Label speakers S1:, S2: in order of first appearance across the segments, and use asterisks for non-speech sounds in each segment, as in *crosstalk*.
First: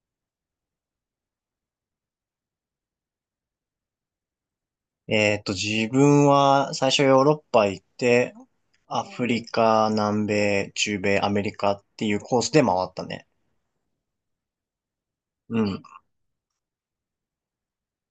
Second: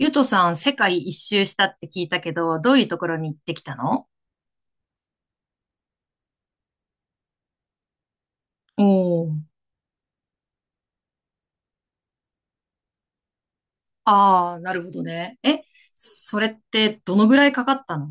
S1: ゆとさん、世界一周したって聞いたけど、どういうところに行ってきたの？
S2: 自分は最初ヨーロッパ行って、
S1: お
S2: アフ
S1: ー。
S2: リカ、南米、中米、アメリカっていうコースで回ったね。
S1: ああー、なるほどね。
S2: うん。
S1: それってどのぐらいかかったの？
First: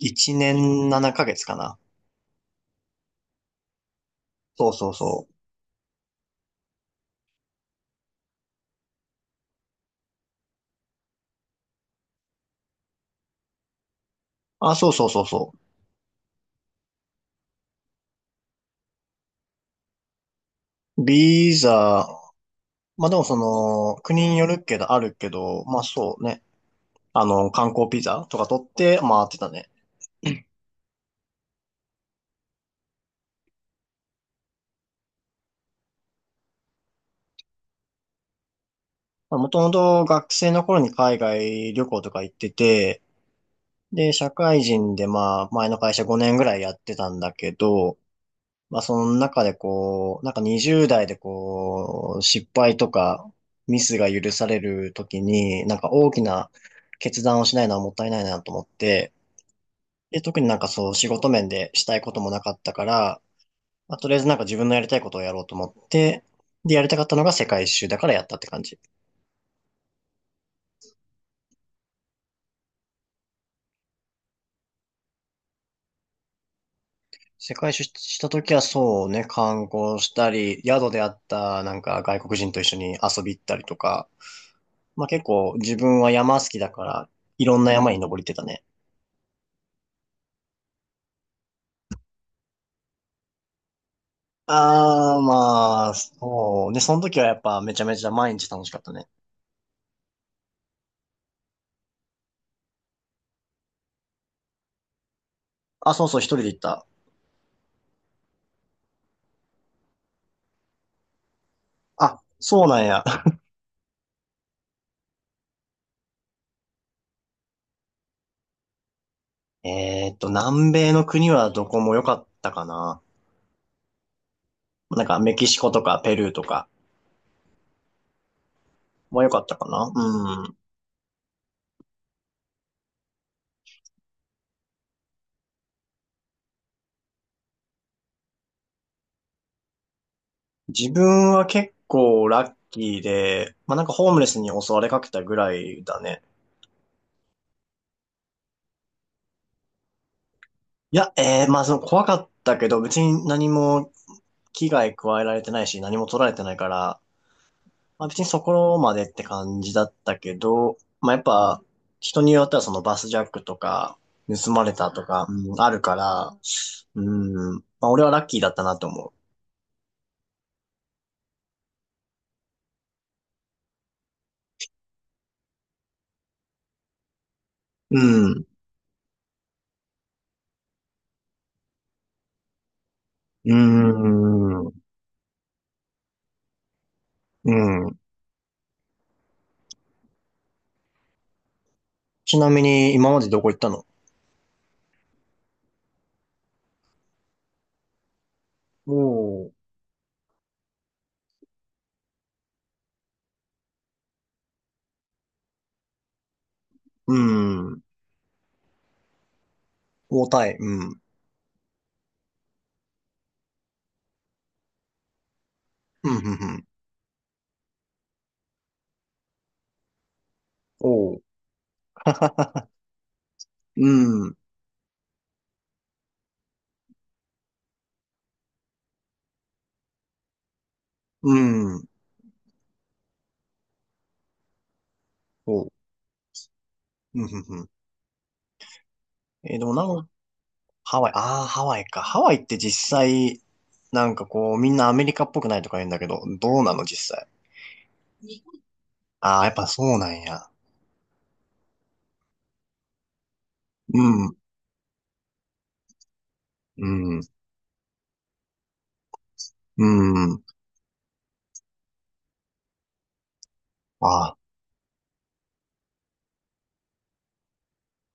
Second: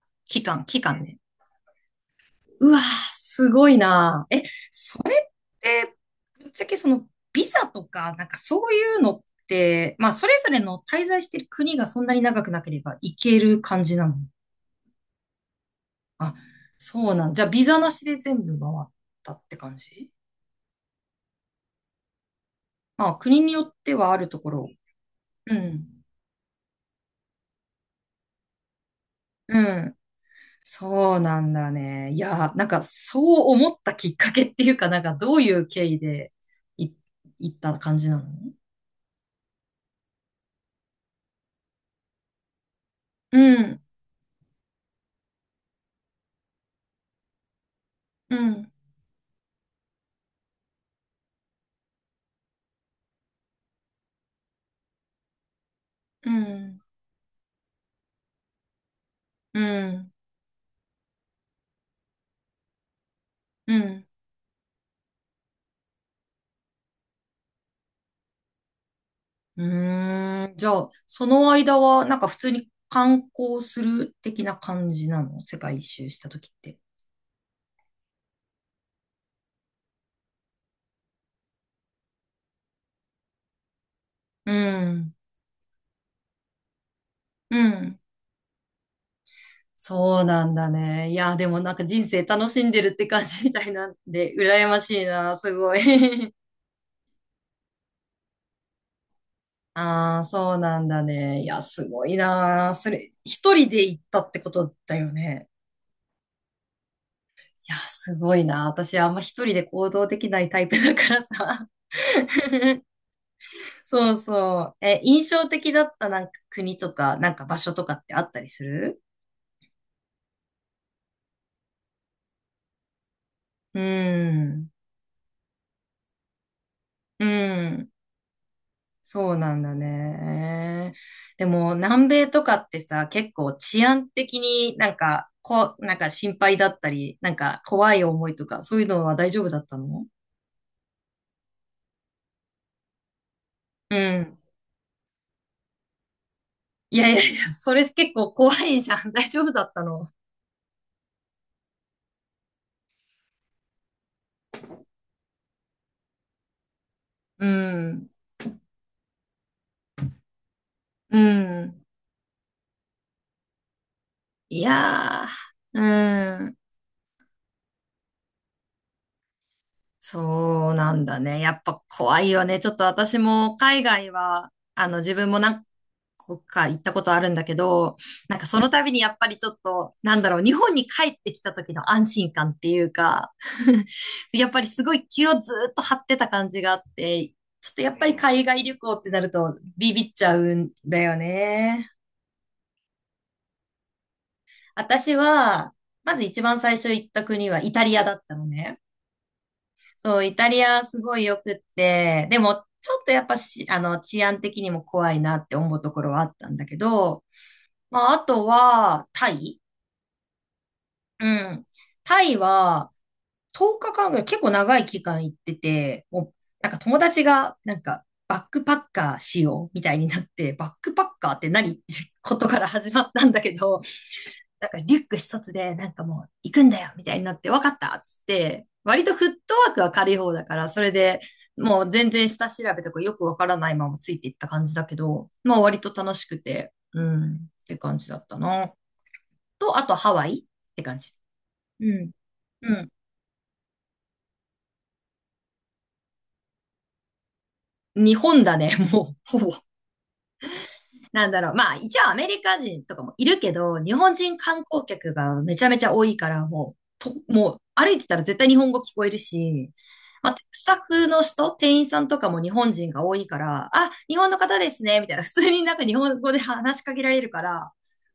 S2: 1
S1: 期間、期
S2: 年
S1: 間
S2: 7
S1: ね。
S2: ヶ月かげつかな。
S1: うわー、すごいなー。
S2: そうそう
S1: それ
S2: そ
S1: っ
S2: う。
S1: て、ぶっちゃけその、ビザとか、なんかそういうのって、まあ、それぞれの滞在してる国がそんなに長くなければ行ける感じなの？
S2: あ、そうそうそうそ
S1: あ、そうなん。じゃあ、ビザなしで全部回ったって感じ？
S2: う。ビザ、ま
S1: ま
S2: あで
S1: あ、
S2: もそ
S1: 国によって
S2: の、
S1: はある
S2: 国に
S1: と
S2: よ
S1: こ
S2: る
S1: ろ。
S2: けど、あるけ
S1: う
S2: ど、まあ
S1: ん。
S2: そうね。観光ビザとか取って回ってた
S1: う
S2: ね。
S1: ん。そうなんだね。いや、なんかそう思ったきっかけっていうか、なんかどういう経緯でい、行った感じなの？
S2: もともと学生の頃に海外旅行とか行ってて、
S1: うん、
S2: で、社会人でまあ、前の会社5年ぐらいやってたんだけど、
S1: うん、
S2: まあ、その中でこう、なんか20代でこう、失敗とかミスが許されるときに、なんか大き
S1: う
S2: な
S1: ん、
S2: 決断をしないのはもったいないなと思って、
S1: うん、
S2: で、特になんかそう、仕事面でしたいこともなかったから、
S1: う
S2: まあ、
S1: ん。
S2: とりあえずなんか自分のやりたいことをやろうと思って、で、やりたかったのが世界一周だからやったって感じ。
S1: うーん。じゃあ、その間は、なんか普通に観光する的な感じなの？世界一周した時って。
S2: 世界出張した時はそうね、観光したり、宿であったなんか外国人と一緒に遊び行ったりとか、
S1: う
S2: まあ
S1: ん、
S2: 結構自分は山好きだから、いろ
S1: う
S2: んな山
S1: ん。
S2: に登りってたね。
S1: そうなんだね。いや、でもなんか人生楽しんでるって感じみたいなんで、羨ましい
S2: ああ、
S1: な、すごい。
S2: まあ、
S1: *laughs*
S2: そう。で、その時はやっぱめちゃめちゃ毎日楽しかったね。
S1: ああ、そうなんだね。いや、すごいなー。それ、一人で行ったってことだよね。
S2: あ、そうそう、一人で行った。
S1: いや、すごいな。私、あんま一人で行動できないタイプだからさ。
S2: あ、そうなんや。
S1: *laughs* そうそう。印象的だったなんか国とか、なんか場所とかってあったりする？
S2: *laughs* 南米の国はどこも良かったかな。
S1: うん。
S2: なんかメキシコとかペルーとか
S1: うん。
S2: も良
S1: そう
S2: かっ
S1: な
S2: た
S1: ん
S2: か
S1: だ
S2: な。
S1: ね。でも、南米とかってさ、結構治安的になんか、こう、なんか心配だったり、なんか怖い思いとか、そういうのは大丈夫だったの？
S2: 自分は結構ラッキーで、まあ、なんか
S1: う
S2: ホームレス
S1: ん。
S2: に襲われかけたぐらいだね。
S1: いやいやいや、それ結構怖いじゃん。*laughs* 大丈夫だったの。
S2: いや、まあその怖かったけど、別に何も危害加えられてないし、何も取られてないから、
S1: う
S2: まあ
S1: ん。
S2: 別にそこまでって感じだったけど、まあ
S1: う
S2: やっぱ
S1: ん。
S2: 人によってはそのバスジャックとか、盗
S1: い
S2: まれたとか、
S1: や
S2: うん、あ
S1: ー、
S2: るから、
S1: うん。
S2: うん、まあ俺はラッキーだったなと思
S1: そうなんだね。やっぱ怖いよね。ちょっと私も海外は、自分も何個か行ったことあるんだけど、
S2: う。う
S1: なん
S2: ん、
S1: かその度にやっぱりちょっと、なんだろう、日本に帰ってきた時の安心感っていうか、
S2: う
S1: *laughs* やっぱ
S2: ん、
S1: り
S2: う
S1: すごい気をずーっと張ってた感じがあって、ちょっとや
S2: ん。
S1: っぱり海外旅行ってなるとビビっちゃうんだよね。
S2: ちなみに今までどこ行ったの？
S1: 私は、まず一番最初行った国はイタリアだったのね。
S2: おー。
S1: そう、イタリアすごい良くって、でもちょっとやっぱし、治安的にも怖いなって思うところはあったんだけ
S2: う
S1: ど、
S2: ん。
S1: まあ、あとは、タイ。
S2: 重たい。うん。
S1: うん。タイは、10日間ぐらい結構長い期間行ってて、
S2: うん、うん、
S1: もう、
S2: うん。
S1: なんか友達が、なんか、バックパッカーしようみたいになって、バックパッ
S2: おう。
S1: カーって何ってことか
S2: *laughs*
S1: ら始まったんだけど、
S2: うん、
S1: なんかリュック一つで、なんかもう行くんだよみたいになって、わかったっつって、割とフットワークは軽い方だから、それで
S2: う
S1: も
S2: ん。
S1: う全然下調べとかよくわからないままついていった感じだけど、まあ
S2: おう。
S1: 割と楽しくて、う
S2: うん、う
S1: ん、っ
S2: ん、うん。
S1: て感じだったな。
S2: でもな
S1: あと
S2: んか、
S1: ハワイって感
S2: ハワイ、
S1: じ。
S2: ああ、ハワイ
S1: う
S2: か。
S1: ん。
S2: ハワイって
S1: う
S2: 実
S1: ん。
S2: 際、なんかこう、みんなアメリカっぽくないとか言うんだけど、どうなの実際？
S1: 日本だね、もう、ほ
S2: ああ、や
S1: ぼ。
S2: っぱそうなんや。
S1: なんだろう。まあ、一応アメリカ人とかもいるけど、日
S2: う
S1: 本
S2: ん、
S1: 人観光客がめちゃめちゃ多いから、もう、
S2: うん、
S1: もう歩いてたら絶対日本語聞こえるし、
S2: う
S1: まあ、
S2: ん。
S1: スタッフの人、店員さんとかも日本人が多いから、あ、日本
S2: あ
S1: の方ですね、みたいな、普通になんか日本語で話しかけられるから、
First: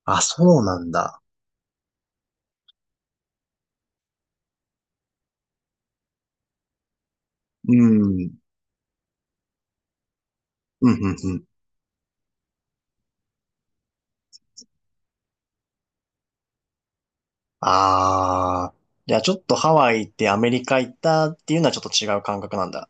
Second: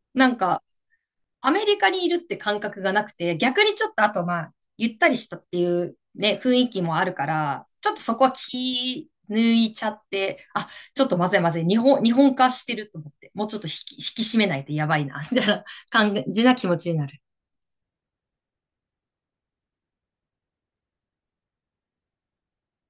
S2: あ、あ、
S1: なん
S2: そ
S1: か、
S2: うなんだ。
S1: アメリカにいるって感覚がなくて、逆にちょっとあとまあ、ゆったりしたっていうね、雰囲気もあるから、
S2: う
S1: ちょっ
S2: ん、
S1: とそ
S2: う
S1: こ
S2: ん、
S1: は気抜いちゃって、あ、
S2: う
S1: ちょっ
S2: ん、
S1: とま
S2: う
S1: ずい
S2: ん。
S1: まずい、日本化してると思って、もうちょっと引き締めないとやばいな、みたいな感じな気持ちになる。
S2: ああ、じゃあちょっとハワイってアメリカ行ったっていうのはちょっと違う感覚なんだ。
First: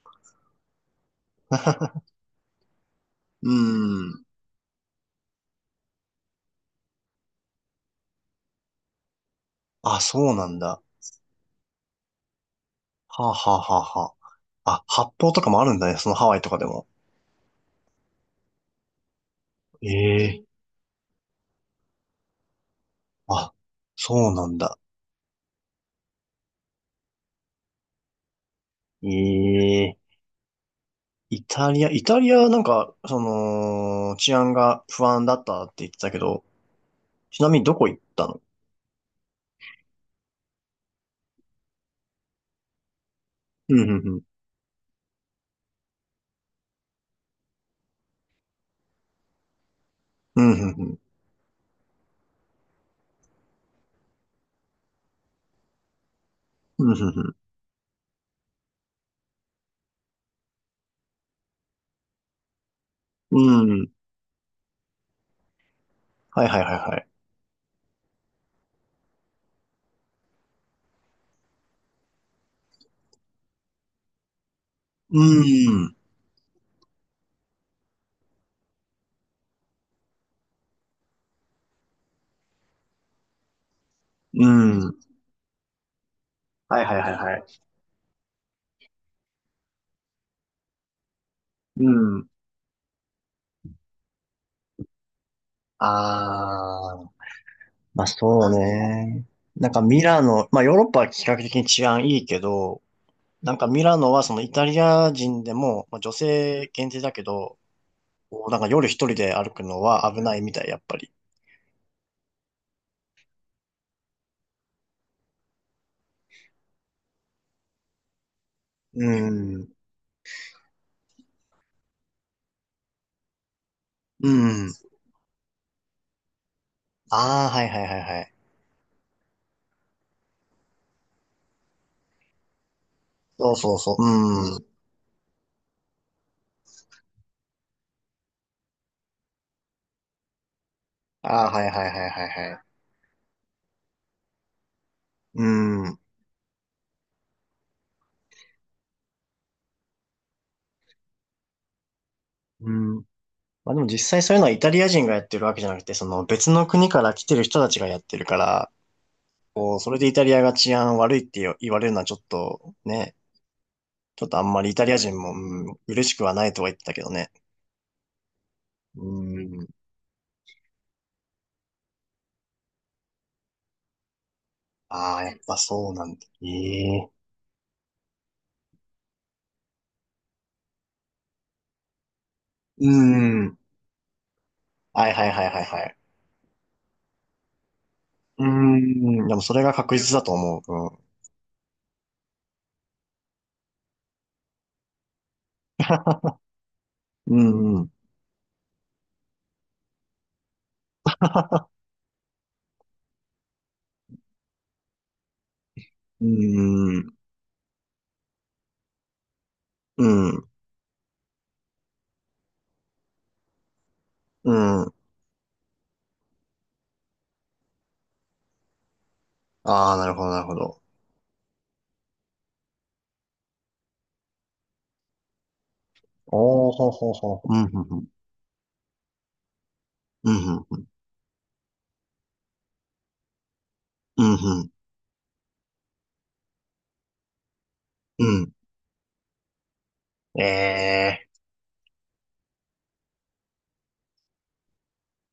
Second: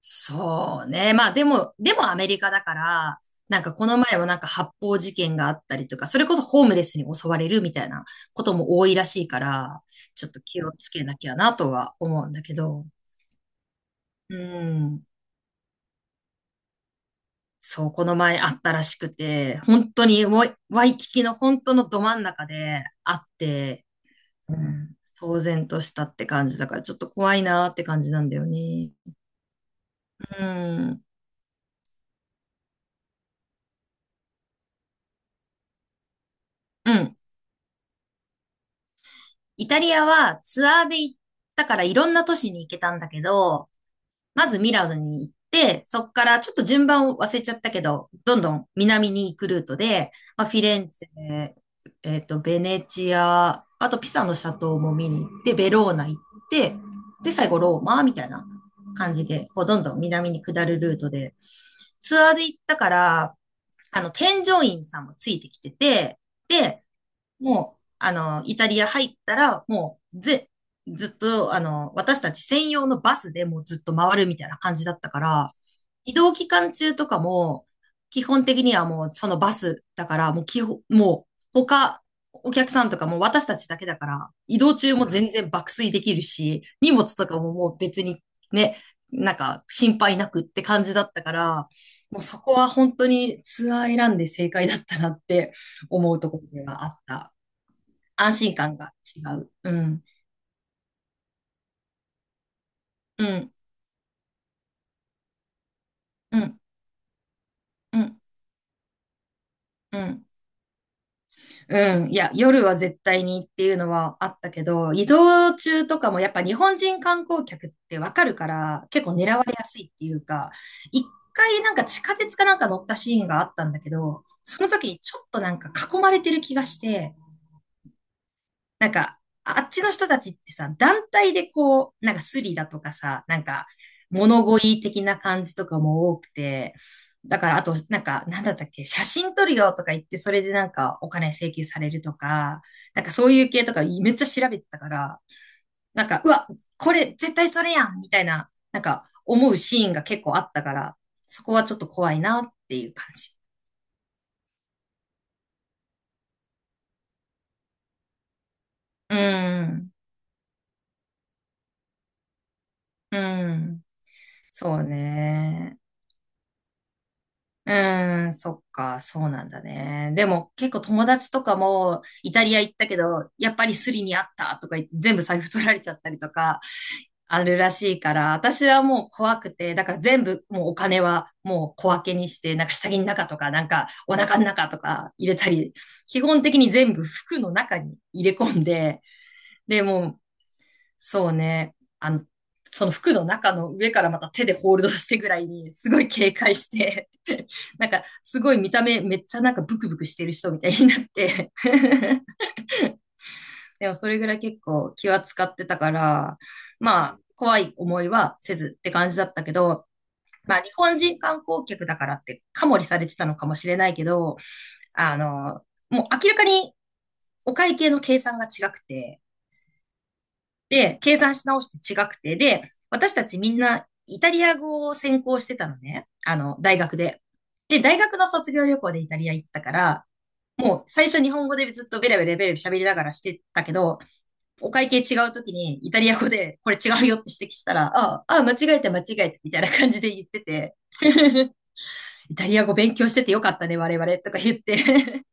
S1: そうね。まあでもアメリカだから、
S2: う
S1: なんかこの前
S2: ん。
S1: もなんか発砲事件があったりとか、それこそホームレスに襲われるみたいなことも多いらしいから、
S2: あ、
S1: ちょっ
S2: そう
S1: と
S2: なん
S1: 気を
S2: だ。
S1: つけなきゃなとは思うんだけど。
S2: はあ、はあ、はあ、は
S1: う
S2: あ。あ、
S1: ん。
S2: 発泡とかもあるんだね、そのハワイとかでも。
S1: そう、この前あったらしくて、本当に
S2: え
S1: ワ
S2: え、
S1: イ、ワイキキの本当のど真ん中であっ
S2: あ、
S1: て、
S2: そうな
S1: う
S2: んだ。
S1: ん。騒然としたって感じだから、ちょっと怖いなーって感じなんだよね。
S2: ええ、
S1: うん。
S2: イタリアなんか、その、治安が不安だったって言ってたけど、
S1: うん。
S2: ちなみにどこ行ったの？
S1: イタリアはツアーで行ったからいろんな都市に行けたんだけど、
S2: うん、うん、うん。
S1: まずミラノに行って、そこからちょっと順番を忘れちゃったけど、どんどん南に行くルートで、
S2: う
S1: まあ、
S2: ん、う
S1: フィ
S2: ん、
S1: レン
S2: うん。
S1: ツェ、ベネチア、あとピサのシャトーも見に行って、ベローナ行って、
S2: うん、う
S1: で、
S2: ん。
S1: 最後ローマみたいな感じで、こう、どんどん南に下るルートで、ツアーで行ったから、
S2: うん、うん、
S1: 添乗員さんもついてきてて、
S2: はいはいはい
S1: で、
S2: はい。
S1: もう、イタリア入ったら、もう、ずっと、私たち専用のバスでもうずっと回るみたいな感じだったか
S2: う
S1: ら、
S2: ん、
S1: 移動期間中とかも、基本的にはもうそのバスだから、もう他、お客さんとかも私たちだけだから、
S2: う
S1: 移動中
S2: ん。
S1: も全然爆睡できるし、
S2: はい
S1: 荷
S2: はいはい
S1: 物と
S2: は
S1: かも
S2: い。
S1: もう別にね、なんか心配なくって感じだったから、
S2: う
S1: もう
S2: ん。
S1: そこは本当にツアー選んで正解だったなって思うところではあ
S2: あ
S1: っ
S2: あ。
S1: た。
S2: まあ
S1: 安
S2: そう
S1: 心感が違
S2: ね。
S1: う。
S2: な
S1: う
S2: んか
S1: ん。
S2: ミラノ、まあヨーロッパは比較的に治安いいけど、
S1: う
S2: な
S1: ん。
S2: んかミラノはそのイタリア人でも、まあ、女
S1: うん。
S2: 性限定だけど、
S1: うん。
S2: こうなんか夜一人で歩くの
S1: う
S2: は危
S1: ん。
S2: ないみたい、やっぱり。
S1: うん。いや、夜は絶対にっていうのはあったけど、移動中とかもやっぱ日本人観光客ってわかるから、
S2: う
S1: 結構狙われや
S2: ん。
S1: すいっていうか、一回なんか地下鉄かなんか乗ったシーンがあったんだけど、
S2: う
S1: そ
S2: ん。
S1: の時にちょっとなんか囲まれてる気がして、
S2: ああ、はいはいはいはい。
S1: なんか、あっちの人たちってさ、団体でこう、なんかスリだとかさ、なん
S2: そう
S1: か
S2: そうそう。
S1: 物
S2: うん。
S1: 乞い的な感じとかも多くて、だからあと、なんか、なんだったっけ、写真撮るよとか言って、それでなんかお金
S2: ああ、
S1: 請
S2: は
S1: 求
S2: い
S1: さ
S2: はい
S1: れる
S2: はい
S1: と
S2: はいは
S1: か、
S2: い。
S1: なんかそういう系とかめっちゃ調べてたから、
S2: うん。
S1: なんか、うわ、これ絶対それやんみたいな、なんか思うシーンが結構あったから、そこはちょっと怖いなっ
S2: う
S1: ていう
S2: ん。
S1: 感じ。
S2: まあでも実際そういうのはイタリア人がやってるわけじゃなくて、その別の国から来てる人たちがやってるから、
S1: う
S2: こう、
S1: ん、
S2: それでイタリアが治安悪いって言われるのはちょっとね、
S1: うん、
S2: ちょっとあんまりイ
S1: そう
S2: タリア人も、うん、
S1: ね。
S2: 嬉しくはないとは言ってたけどね。
S1: うーん、そっか、
S2: う
S1: そうなんだ
S2: ん。
S1: ね。でも結構友達とかもイタリア行ったけど、やっぱりスリにあったとか言って
S2: あ
S1: 全部
S2: あ、やっ
S1: 財布
S2: ぱ
S1: 取られち
S2: そ
S1: ゃ
S2: う
S1: っ
S2: な
S1: た
S2: んだ。
S1: りと
S2: え
S1: か
S2: え、
S1: あるらしいから、私はもう怖くて、だから全部もうお金はもう小分けにして、なんか
S2: う
S1: 下着の中とか、
S2: ん。
S1: なんかお腹の中と
S2: は
S1: か
S2: いは
S1: 入
S2: い
S1: れ
S2: は
S1: た
S2: いはい
S1: り、
S2: はい。
S1: 基本的に全部服の中に入れ
S2: う
S1: 込んで、
S2: ん。でもそれが
S1: で、
S2: 確
S1: も
S2: 実
S1: う、
S2: だと思
S1: そうね。その服の中の上からまた手でホールドしてぐらいに、すごい警戒して、
S2: う。う
S1: *laughs*
S2: ん。う
S1: なん
S2: ん、
S1: か、すごい見た目めっちゃなんかブクブクしてる人みたいになって *laughs* でもそれぐらい結構気は使ってたか
S2: う
S1: ら、ま
S2: ん。
S1: あ、怖い思いはせずって感じだったけど、
S2: うーん。
S1: まあ、日本人観光客だからってカモリされてたのかもしれないけど、
S2: うん。うん。
S1: あの、もう明らかにお会計の計算が違くて、
S2: ああ、なるほど、なるほど。
S1: で、計算し直して違くて、で、私たちみんなイタリア語を専攻してたのね。
S2: おー、
S1: 大
S2: ほう
S1: 学
S2: ほう
S1: で。
S2: ほう。うん、ふ
S1: で、
S2: んふ
S1: 大
S2: ん。
S1: 学の卒業旅行でイタリア行ったから、
S2: うん、ふ
S1: も
S2: ん
S1: う最初日本語でずっとベラベラベラベラ喋りながらしてたけど、
S2: ふん。うん、ふん。
S1: お会計違う時にイタリア語でこれ違うよって指摘したら、ああ、
S2: う
S1: ああ
S2: ん。
S1: 間違えた間違えたみたいな感じで言ってて、
S2: ええ、
S1: *laughs* イタリア語勉強しててよかったね、我々とか言って *laughs*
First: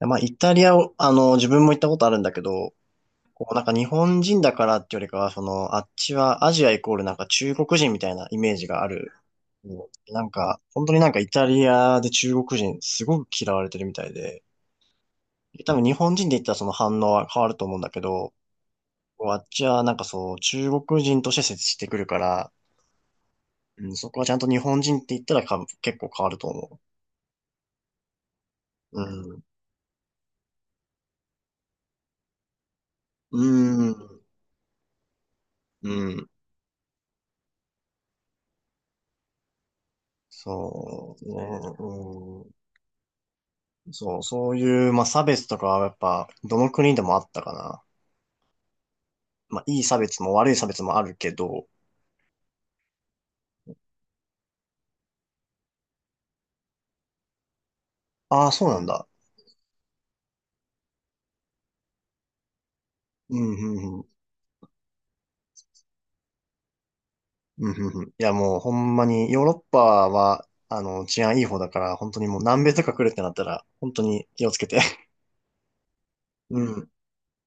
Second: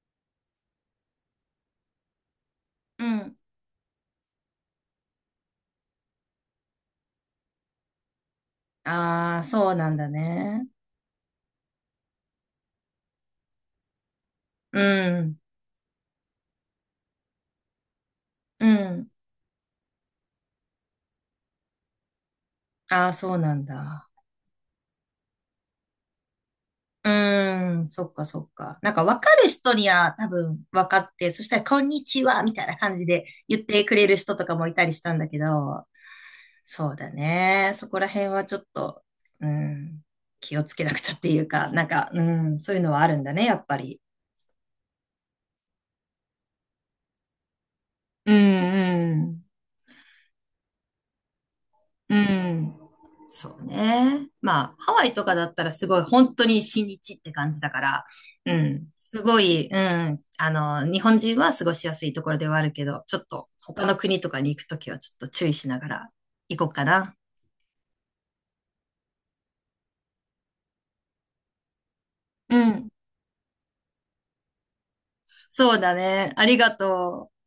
S2: まあ、イタリアを、自分も行ったことあるんだけど、
S1: うん。
S2: こうなんか日本人だからってよりかは、あっちはアジアイコールなんか中国人みたいなイメージがある。
S1: ああ、そ
S2: う
S1: う
S2: ん、
S1: なんだ
S2: なんか、
S1: ね。
S2: 本当になんかイタリアで中国人すごく嫌われてるみたいで、
S1: うん。
S2: 多分日本人で言ったらその反応は変わると思うんだけど、
S1: うん。
S2: こうあっちはなんかそう、中国人として接してくるから、
S1: ああ、そうなん
S2: うん、
S1: だ。
S2: そこはちゃんと日本人って言ったらか結構変わると思
S1: うーん、そっかそっか。なん
S2: う。う
S1: か分か
S2: ん。
S1: る人には多分分かって、そしたらこんにちはみたいな感じで
S2: う
S1: 言ってくれ
S2: ん。
S1: る人とかもいたりしたんだけど、
S2: うん。
S1: そうだね。そこら辺はちょっと、うん、気をつけなくち
S2: そ
S1: ゃっ
S2: う
S1: ていうか、なんか、う
S2: ね。
S1: ん、そういうのはあるんだね、やっぱり。
S2: そう、そういう、まあ、差別とかはやっぱ、どの国でもあったかな。
S1: うん、うん。
S2: まあ、いい差別も悪い差別もあるけど、
S1: うん。そうね。まあ、ハワイとかだったらすごい、本当に親日って感じだから、
S2: ああ、
S1: う
S2: そうなん
S1: ん。
S2: だ。
S1: すごい、うん。日本人は過ごしやすいところではあるけど、ちょっ
S2: う
S1: と
S2: ん、う
S1: 他
S2: ん、
S1: の
S2: うん。
S1: 国とかに行くときはちょっと注意しながら行こうかな。
S2: うん、うん、うん。いや、もうほんまに、ヨーロッパは、治安いい方だから、本当にもう
S1: う
S2: 南米と
S1: ん。
S2: か来るってなったら、本当に気をつけて。*laughs*
S1: そうだね。あり
S2: う
S1: が
S2: ん。
S1: とう。